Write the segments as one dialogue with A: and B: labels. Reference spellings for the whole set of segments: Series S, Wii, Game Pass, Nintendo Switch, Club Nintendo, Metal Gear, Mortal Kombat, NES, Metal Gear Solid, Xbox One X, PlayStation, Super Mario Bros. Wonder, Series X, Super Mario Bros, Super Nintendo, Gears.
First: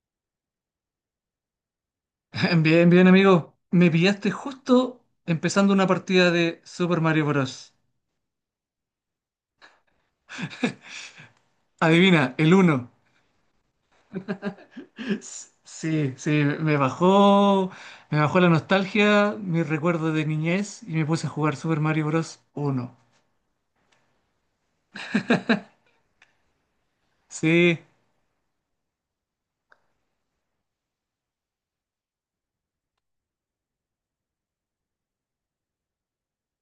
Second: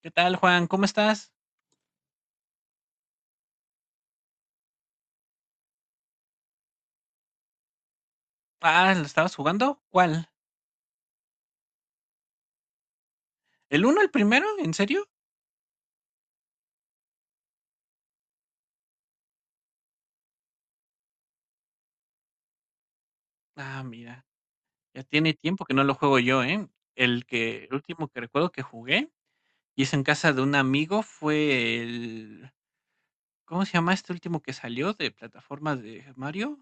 A: ¿Qué tal, Juan? ¿Cómo estás?
B: Bien, bien, amigo. Me pillaste justo empezando una partida de Super Mario Bros.
A: Ah, ¿lo estabas jugando? ¿Cuál?
B: Adivina, el uno.
A: ¿El uno, el primero? ¿En serio?
B: Sí, sí, me bajó, me bajó la nostalgia, mis recuerdos de niñez y me puse a jugar Super Mario Bros. Uno.
A: Ah, mira, ya tiene tiempo que no lo juego yo, ¿eh? El
B: Sí,
A: último que recuerdo que jugué, y es en casa de un amigo, fue el. ¿Cómo se llama este último que salió de plataformas de Mario?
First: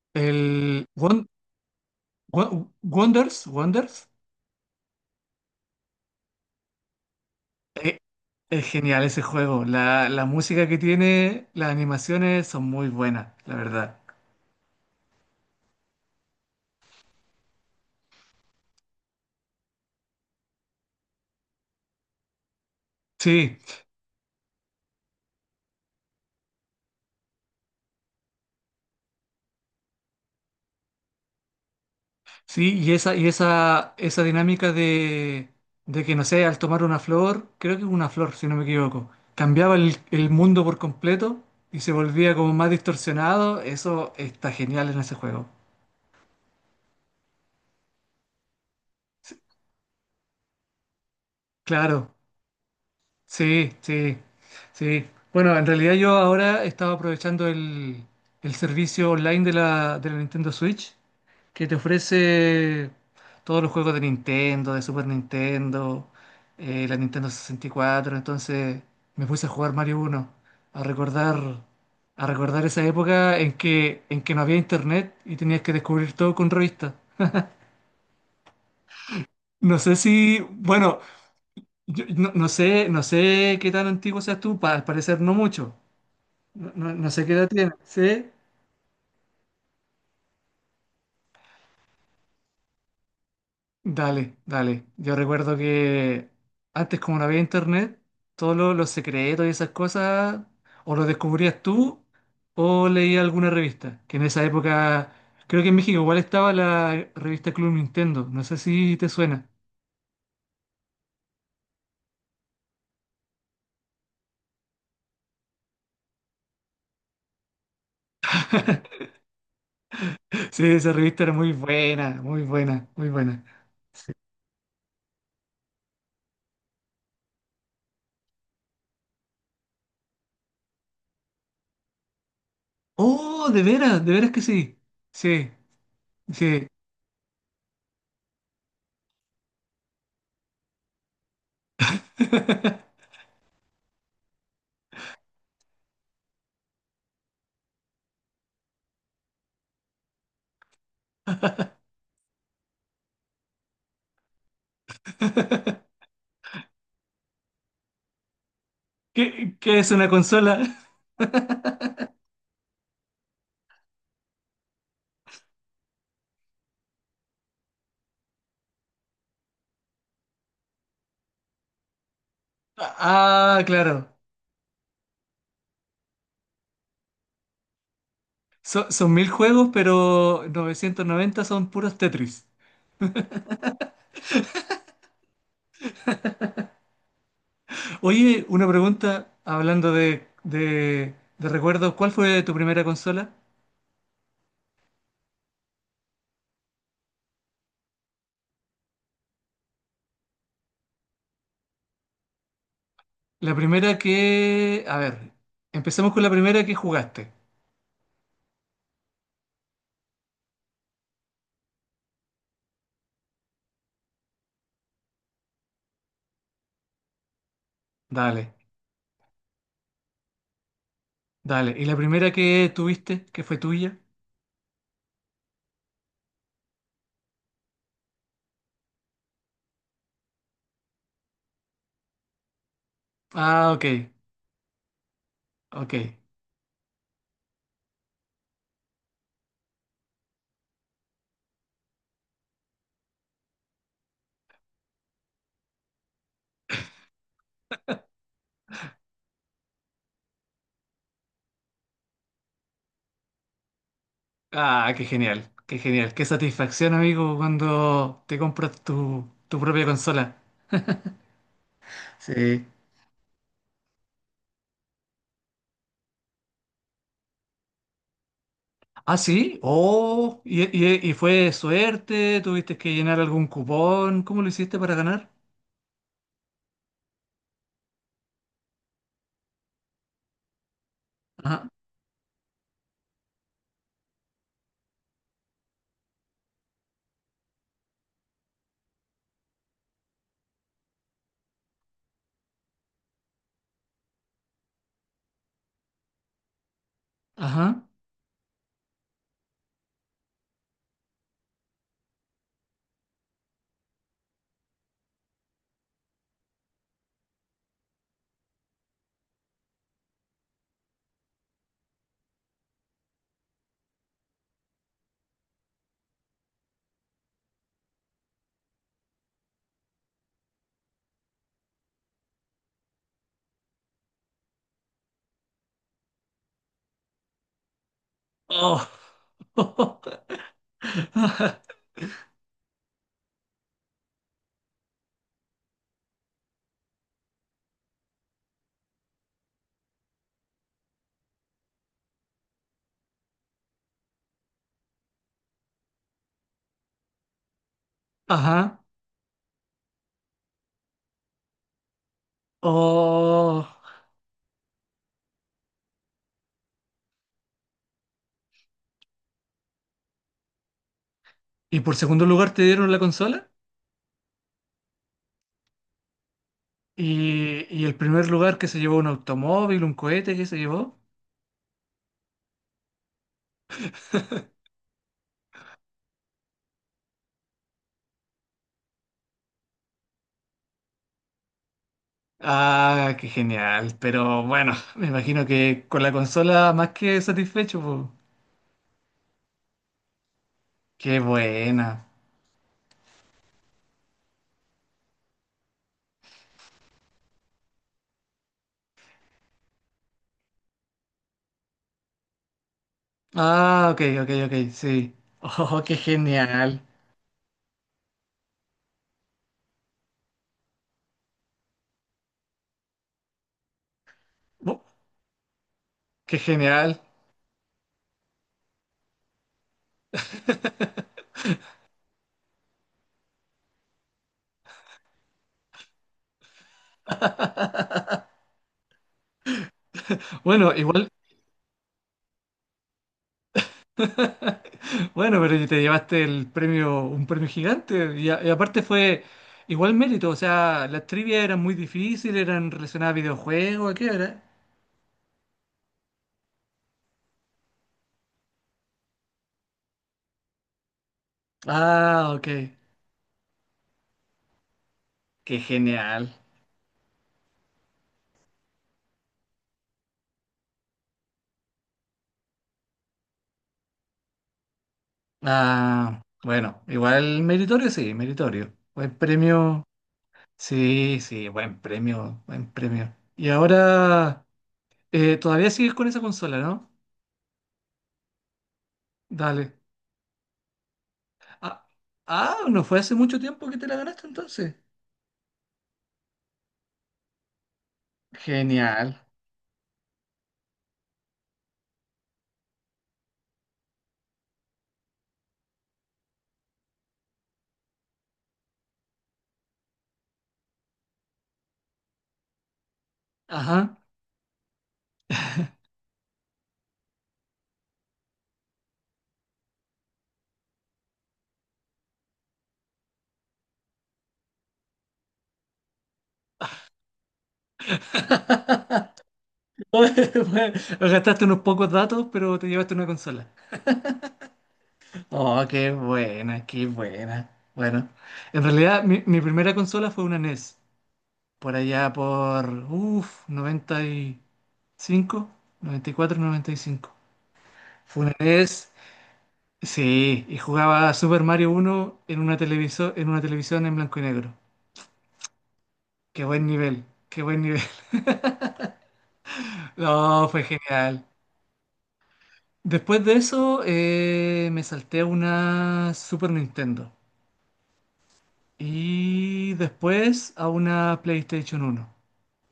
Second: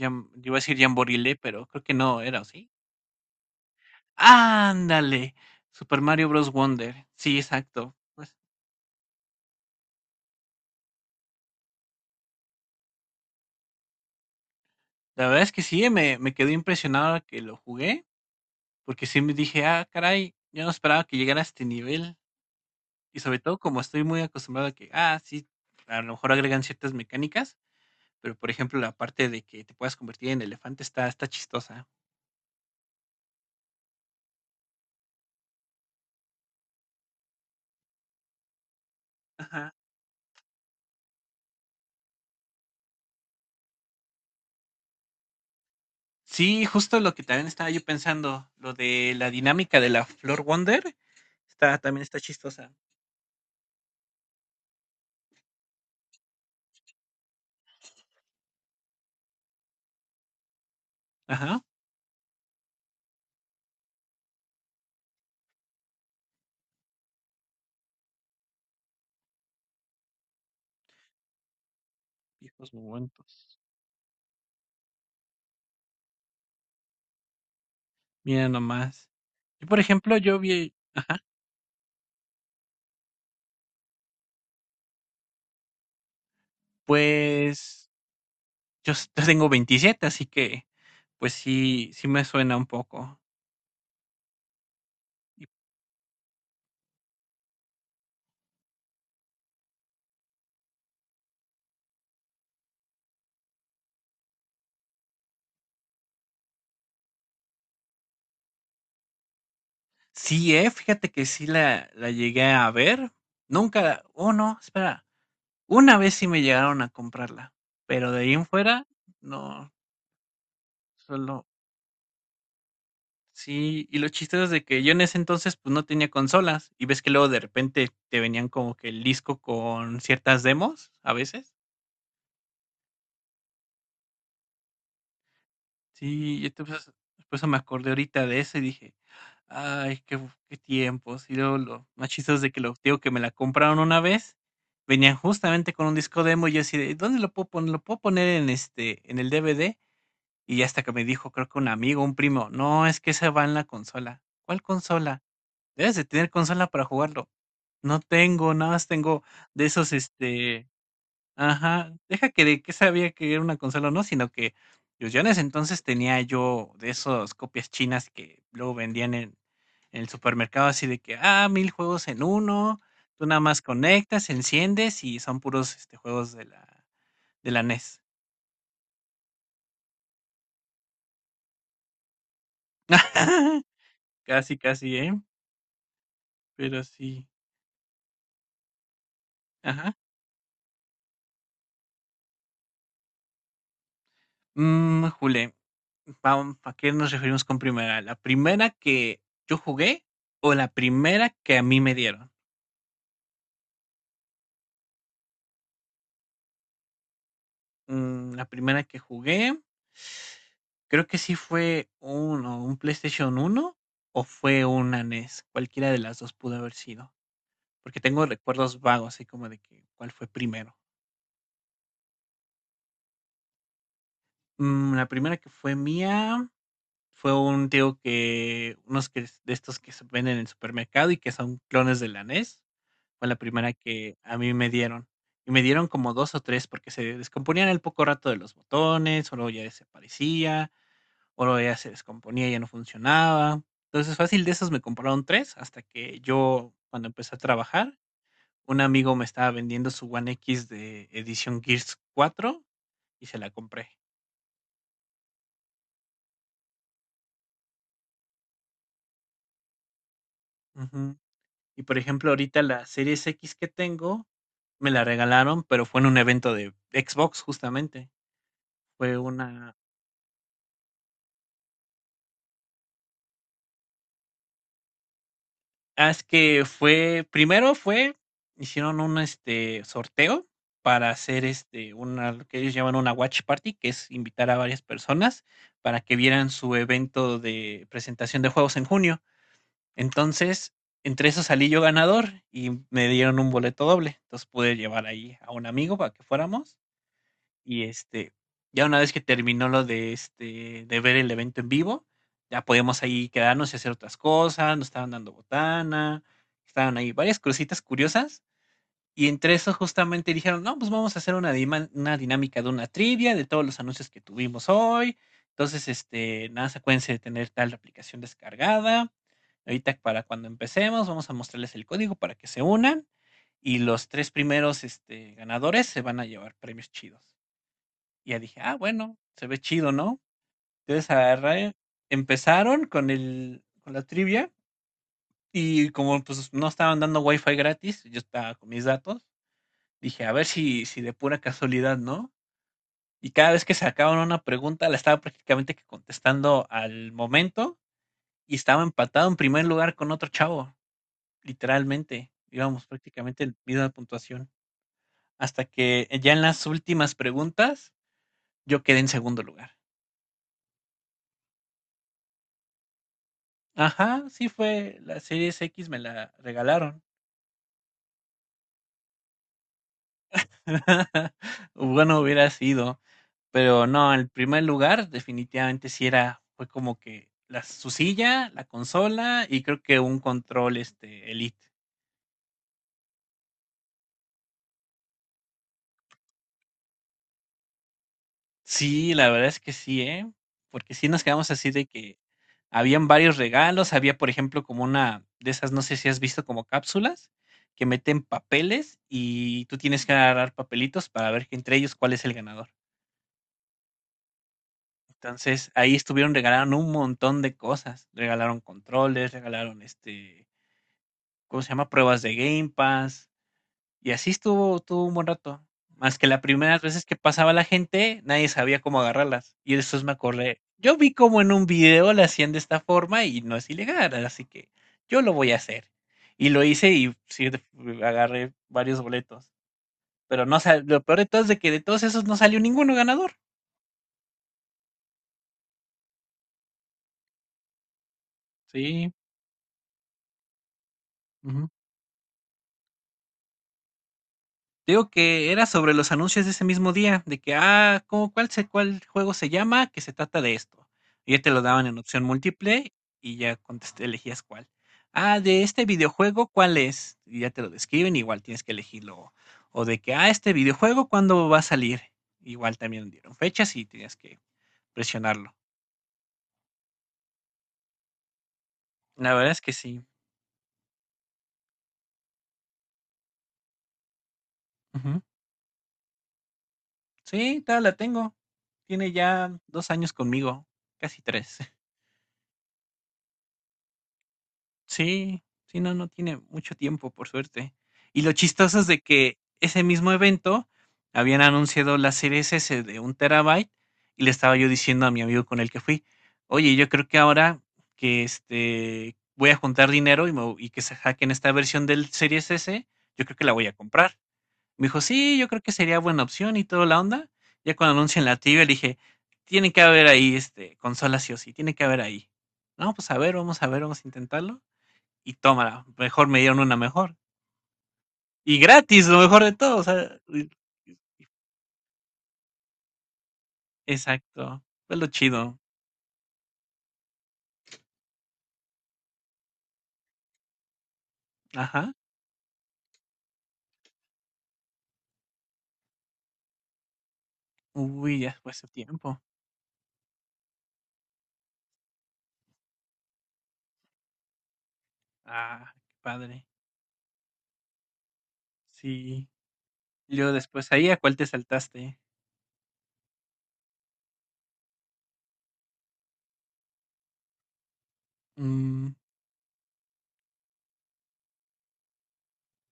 A: Iba a decir
B: el Won-
A: Jamborilé, pero creo que no era, ¿o sí?
B: Wonders, Wonders.
A: ¡Ándale! Super Mario Bros. Wonder. Sí, exacto.
B: Eh,
A: Pues
B: Es genial ese juego. La música que tiene, las animaciones son muy buenas, la verdad.
A: la verdad es que sí, me quedé impresionado que lo jugué. Porque sí me dije: "Ah, caray, yo no esperaba que llegara a este nivel". Y sobre todo,
B: Sí,
A: como estoy muy acostumbrado a que, sí, a lo mejor agregan ciertas mecánicas, pero, por ejemplo, la parte de que te puedas convertir en elefante está chistosa.
B: sí, y esa, y esa dinámica de que, no sé, al tomar una flor, creo que es una flor, si no me equivoco,
A: Ajá.
B: cambiaba el mundo por completo y se volvía como más distorsionado, eso está genial en ese juego.
A: Sí, justo lo que también estaba yo pensando, lo de la dinámica de la Flor Wonder está también
B: Claro,
A: está chistosa.
B: sí, sí, sí. Bueno, en realidad yo ahora estaba aprovechando el servicio online de la Nintendo Switch,
A: Ajá.
B: que te ofrece todos los juegos de Nintendo, de Super Nintendo, la Nintendo 64. Entonces me puse a jugar Mario uno, a recordar, a recordar
A: Viejos
B: esa época
A: momentos.
B: en que no había internet y tenías que descubrir todo con revistas.
A: Mira nomás. Yo,
B: No
A: por
B: sé
A: ejemplo, yo
B: si,
A: vi,
B: bueno,
A: ajá.
B: no sé qué tan antiguo seas tú, al parecer no mucho. No, no sé qué edad tienes,
A: Pues
B: ¿sí?
A: yo tengo 27, así que pues sí, sí me suena un poco.
B: Dale, dale. Yo
A: Y
B: recuerdo que antes, como no había internet, todos los secretos y esas cosas o los descubrías tú o leías alguna revista, que en esa época, creo que en México igual estaba la revista Club Nintendo, no sé si te suena.
A: sí, fíjate que sí la llegué a ver. Nunca, oh, no, espera, una vez sí me llegaron a comprarla, pero de ahí en fuera, no,
B: Sí, esa revista era
A: solo.
B: muy buena, muy buena, muy buena.
A: Sí, y lo chistoso es de que yo en ese entonces, pues, no tenía consolas, y ves que luego de repente te venían como que el disco con ciertas demos, a veces.
B: Oh, de veras que sí. Sí,
A: Sí, yo
B: sí.
A: entonces, pues me acordé ahorita de eso y dije: "Ay, qué qué tiempos". Y luego lo más chistoso es de que lo digo que me la compraron una vez, venían justamente con un disco demo y yo así de: "¿Dónde lo puedo poner? ¿Lo puedo poner en, en el DVD?". Y ya hasta que me dijo, creo que un amigo, un primo: "No, es que esa va en la consola". "¿Cuál consola?". "Debes de tener consola para jugarlo". "No tengo, nada más tengo
B: ¿Qué,
A: de
B: qué es
A: esos,
B: una consola?
A: ajá, deja que de qué sabía que era una consola o no, sino que pues yo en ese entonces tenía yo de esos copias chinas que luego vendían en el supermercado, así de que, 1000 juegos en uno, tú nada más
B: Ah, claro.
A: conectas, enciendes y son puros, juegos de la NES.
B: Son, son 1000 juegos, pero 990 son puros Tetris.
A: Casi, casi, ¿eh? Pero sí.
B: Oye, una pregunta, hablando
A: Ajá.
B: de recuerdos, ¿cuál fue tu primera consola?
A: Jule, vam ¿a qué nos referimos con primera? ¿La primera que yo jugué o la primera que a mí me dieron?
B: La primera que... A ver, empecemos con la primera que jugaste.
A: La primera que jugué, creo que sí fue un, o un PlayStation uno o fue una NES. Cualquiera de las dos pudo haber sido. Porque tengo
B: Dale,
A: recuerdos vagos, así como de que cuál fue primero.
B: dale. ¿Y la primera que tuviste, que fue tuya?
A: La primera que fue mía fue un tío que, unos que, de estos que se venden en el supermercado y que son clones de la NES. Fue la primera
B: Ah, ok,
A: que a mí me dieron. Y me dieron como
B: ok.
A: dos o tres porque se descomponían al poco rato de los botones, o luego ya desaparecía o luego ya se descomponía, ya no funcionaba. Entonces, fácil de esos me compraron tres hasta que yo, cuando empecé a trabajar, un amigo me estaba vendiendo su One X de edición Gears 4 y se la compré.
B: Ah, qué genial, qué genial. Qué satisfacción, amigo, cuando te compras tu, tu propia consola.
A: Ujú. Y por ejemplo, ahorita
B: Sí.
A: la Series X que tengo, me la regalaron, pero fue en un evento de Xbox justamente.
B: Ah,
A: Fue
B: sí.
A: una.
B: Oh, y fue suerte? ¿Tuviste que llenar algún cupón? ¿Cómo lo hiciste para ganar?
A: Ah, es que fue, primero fue, hicieron un sorteo para hacer
B: Ajá.
A: una, lo que ellos llaman una watch party, que es invitar a varias personas para que vieran su evento de presentación de juegos en junio. Entonces, entre eso salí yo ganador y me dieron un boleto doble. Entonces pude llevar ahí a un amigo para que fuéramos y
B: Ajá.
A: ya una vez que terminó lo de de ver el evento en vivo, ya podíamos ahí quedarnos y hacer otras cosas, nos estaban dando botana, estaban ahí varias cositas curiosas. Y entre eso justamente dijeron: "No, pues vamos a hacer una, una dinámica de una trivia de todos los anuncios que tuvimos hoy". Entonces, nada, se acuérdense de tener tal aplicación descargada. Ahorita para cuando empecemos, vamos a mostrarles el código para que se unan. Y los tres primeros, ganadores se van a llevar premios chidos. Y ya dije: "Ah,
B: Oh.
A: bueno, se ve chido, ¿no?". Entonces agarré, empezaron con el con la trivia y como pues no estaban dando wifi gratis, yo estaba con mis datos, dije: "A ver si de pura casualidad, ¿no?". Y cada vez que sacaban una pregunta, la estaba prácticamente que contestando al momento y estaba
B: Ajá.
A: empatado en primer lugar con otro chavo, literalmente. Íbamos prácticamente en
B: Oh.
A: misma puntuación, hasta que ya en las últimas preguntas yo quedé en segundo lugar.
B: ¿Y por segundo lugar te dieron la consola?
A: Ajá, sí fue la Series X, me la regalaron.
B: Y el primer lugar que se llevó, un automóvil, un cohete que se llevó?
A: Bueno, hubiera sido, pero no, el primer lugar definitivamente sí era, fue como que la, su silla, la consola y creo que un control Elite.
B: Ah, qué genial. Pero bueno, me imagino que con la consola más que satisfecho, po.
A: Sí, la verdad es que sí, ¿eh? Porque sí
B: Qué
A: nos quedamos así de
B: buena.
A: que habían varios regalos, había por ejemplo como una de esas, no sé si has visto como cápsulas que meten papeles y tú tienes que agarrar papelitos para ver que entre ellos cuál es el ganador.
B: Ah, ok, ok, ok, sí.
A: Entonces,
B: Oh,
A: ahí
B: qué
A: estuvieron, regalaron
B: genial.
A: un montón de cosas. Regalaron controles, regalaron ¿cómo se llama? Pruebas de Game Pass. Y así estuvo, estuvo un buen rato. Más que
B: Qué
A: las primeras
B: genial.
A: veces que pasaba la gente, nadie sabía cómo agarrarlas. Y después me acordé. Yo vi como en un video la hacían de esta forma y no es ilegal, así que yo lo voy a hacer. Y lo hice y sí, agarré varios boletos. Pero no
B: Bueno,
A: lo
B: igual,
A: peor de todo es de que de todos esos no salió ninguno ganador.
B: bueno, pero te llevaste el premio, un premio gigante y, y aparte
A: Sí.
B: fue igual mérito, o sea, las trivias eran
A: Ujú.
B: muy difíciles, eran relacionadas a videojuegos, ¿a ¿qué era?
A: Digo que era sobre los anuncios de ese mismo día, de que, ah, ¿cómo, cuál, cuál juego se llama? Que se trata de esto. Y ya te lo daban en opción
B: Ah, ok,
A: múltiple y ya contesté, elegías cuál. Ah,
B: qué
A: de este
B: genial.
A: videojuego, ¿cuál es? Y ya te lo describen, igual tienes que elegirlo. O de que, ah, este videojuego, ¿cuándo va a salir? Igual también dieron fechas y tenías que presionarlo.
B: Ah, bueno, igual meritorio, sí, meritorio. Buen
A: La verdad es que
B: premio,
A: sí.
B: sí, sí, buen premio, buen premio. Y ahora,
A: Ujú.
B: todavía sigues con esa consola, ¿no?
A: Sí, todavía la tengo. Tiene ya
B: Dale.
A: 2 años conmigo, casi tres.
B: Ah, ah, no fue hace mucho tiempo que te la ganaste entonces.
A: Sí, sí, no, no tiene mucho tiempo, por suerte. Y lo chistoso es de
B: Genial.
A: que ese mismo evento habían anunciado la serie S de 1 TB y le estaba yo diciendo a mi amigo con el que fui: "Oye, yo creo que ahora que voy a juntar dinero y, y que se hackeen esta versión del Series S, yo creo que la voy a
B: Ajá.
A: comprar". Me dijo: "Sí, yo creo que sería buena opción y toda la onda". Ya cuando anuncian la tibia, le dije: "Tiene que haber ahí consola sí o sí, tiene que haber ahí". "No, pues a ver, vamos a ver, vamos a intentarlo". Y tómala, mejor me dieron una mejor. Y gratis, lo mejor de todo, o
B: Bueno,
A: sea,
B: gastaste unos pocos datos, pero te llevaste una consola.
A: exacto, fue lo chido.
B: Oh, qué buena, qué buena. Bueno, en realidad, mi primera consola fue una NES. Por
A: Ajá.
B: allá por, uff, 90 noventa y cinco, 94, 95.
A: Uy,
B: Fue
A: ya
B: una
A: fue hace
B: NES,
A: tiempo.
B: sí, y jugaba Super Mario uno en una televisor, en una televisión en blanco y negro.
A: Ah, qué
B: Qué
A: padre.
B: buen nivel, qué buen nivel.
A: Sí. Y luego
B: No, fue
A: después ahí, ¿a cuál te
B: genial.
A: saltaste?
B: Después de eso, me salté a una Super Nintendo
A: Mm.
B: y después a una PlayStation uno,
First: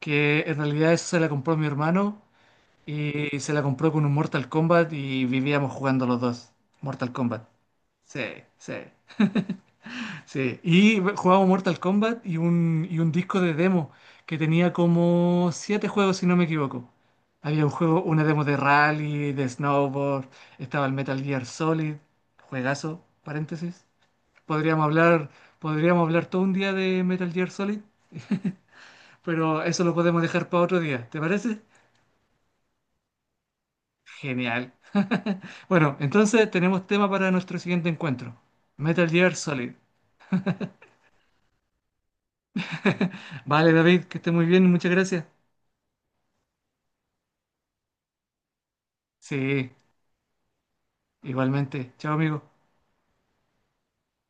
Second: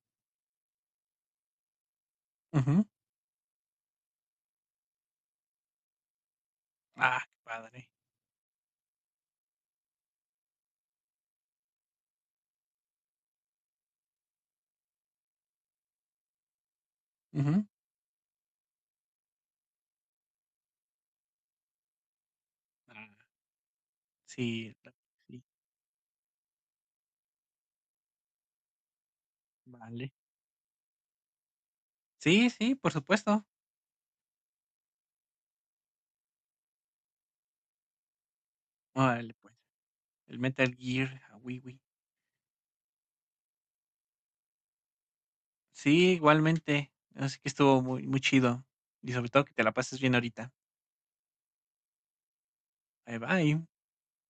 B: que en realidad esa se la compró mi hermano
A: Ujú.
B: y se la compró con un Mortal Kombat y vivíamos jugando los dos. Mortal
A: Ah, qué
B: Kombat.
A: padre.
B: Sí, sí. Sí, y jugaba Mortal Kombat y un disco de demo que tenía como 7 juegos, si no me equivoco. Había
A: Ujú.
B: un juego, una demo de rally, de snowboard, estaba el Metal Gear Solid, juegazo,
A: Ah,
B: paréntesis.
A: sí,
B: Podríamos
A: la.
B: hablar,
A: Sí,
B: podríamos hablar todo un día de Metal Gear Solid, pero eso lo
A: vale.
B: podemos dejar para otro día, ¿te parece?
A: Sí, sí, por supuesto.
B: Genial. Bueno, entonces tenemos tema para nuestro siguiente encuentro. Metal
A: Órale,
B: Gear
A: pues.
B: Solid.
A: El Metal Gear, a Wii.
B: Vale, David, que esté muy bien, muchas gracias.
A: Sí, igualmente. Así que estuvo muy, muy chido. Y sobre todo que te
B: Sí,
A: la pases bien ahorita.
B: igualmente. Chao, amigo.
A: Bye bye.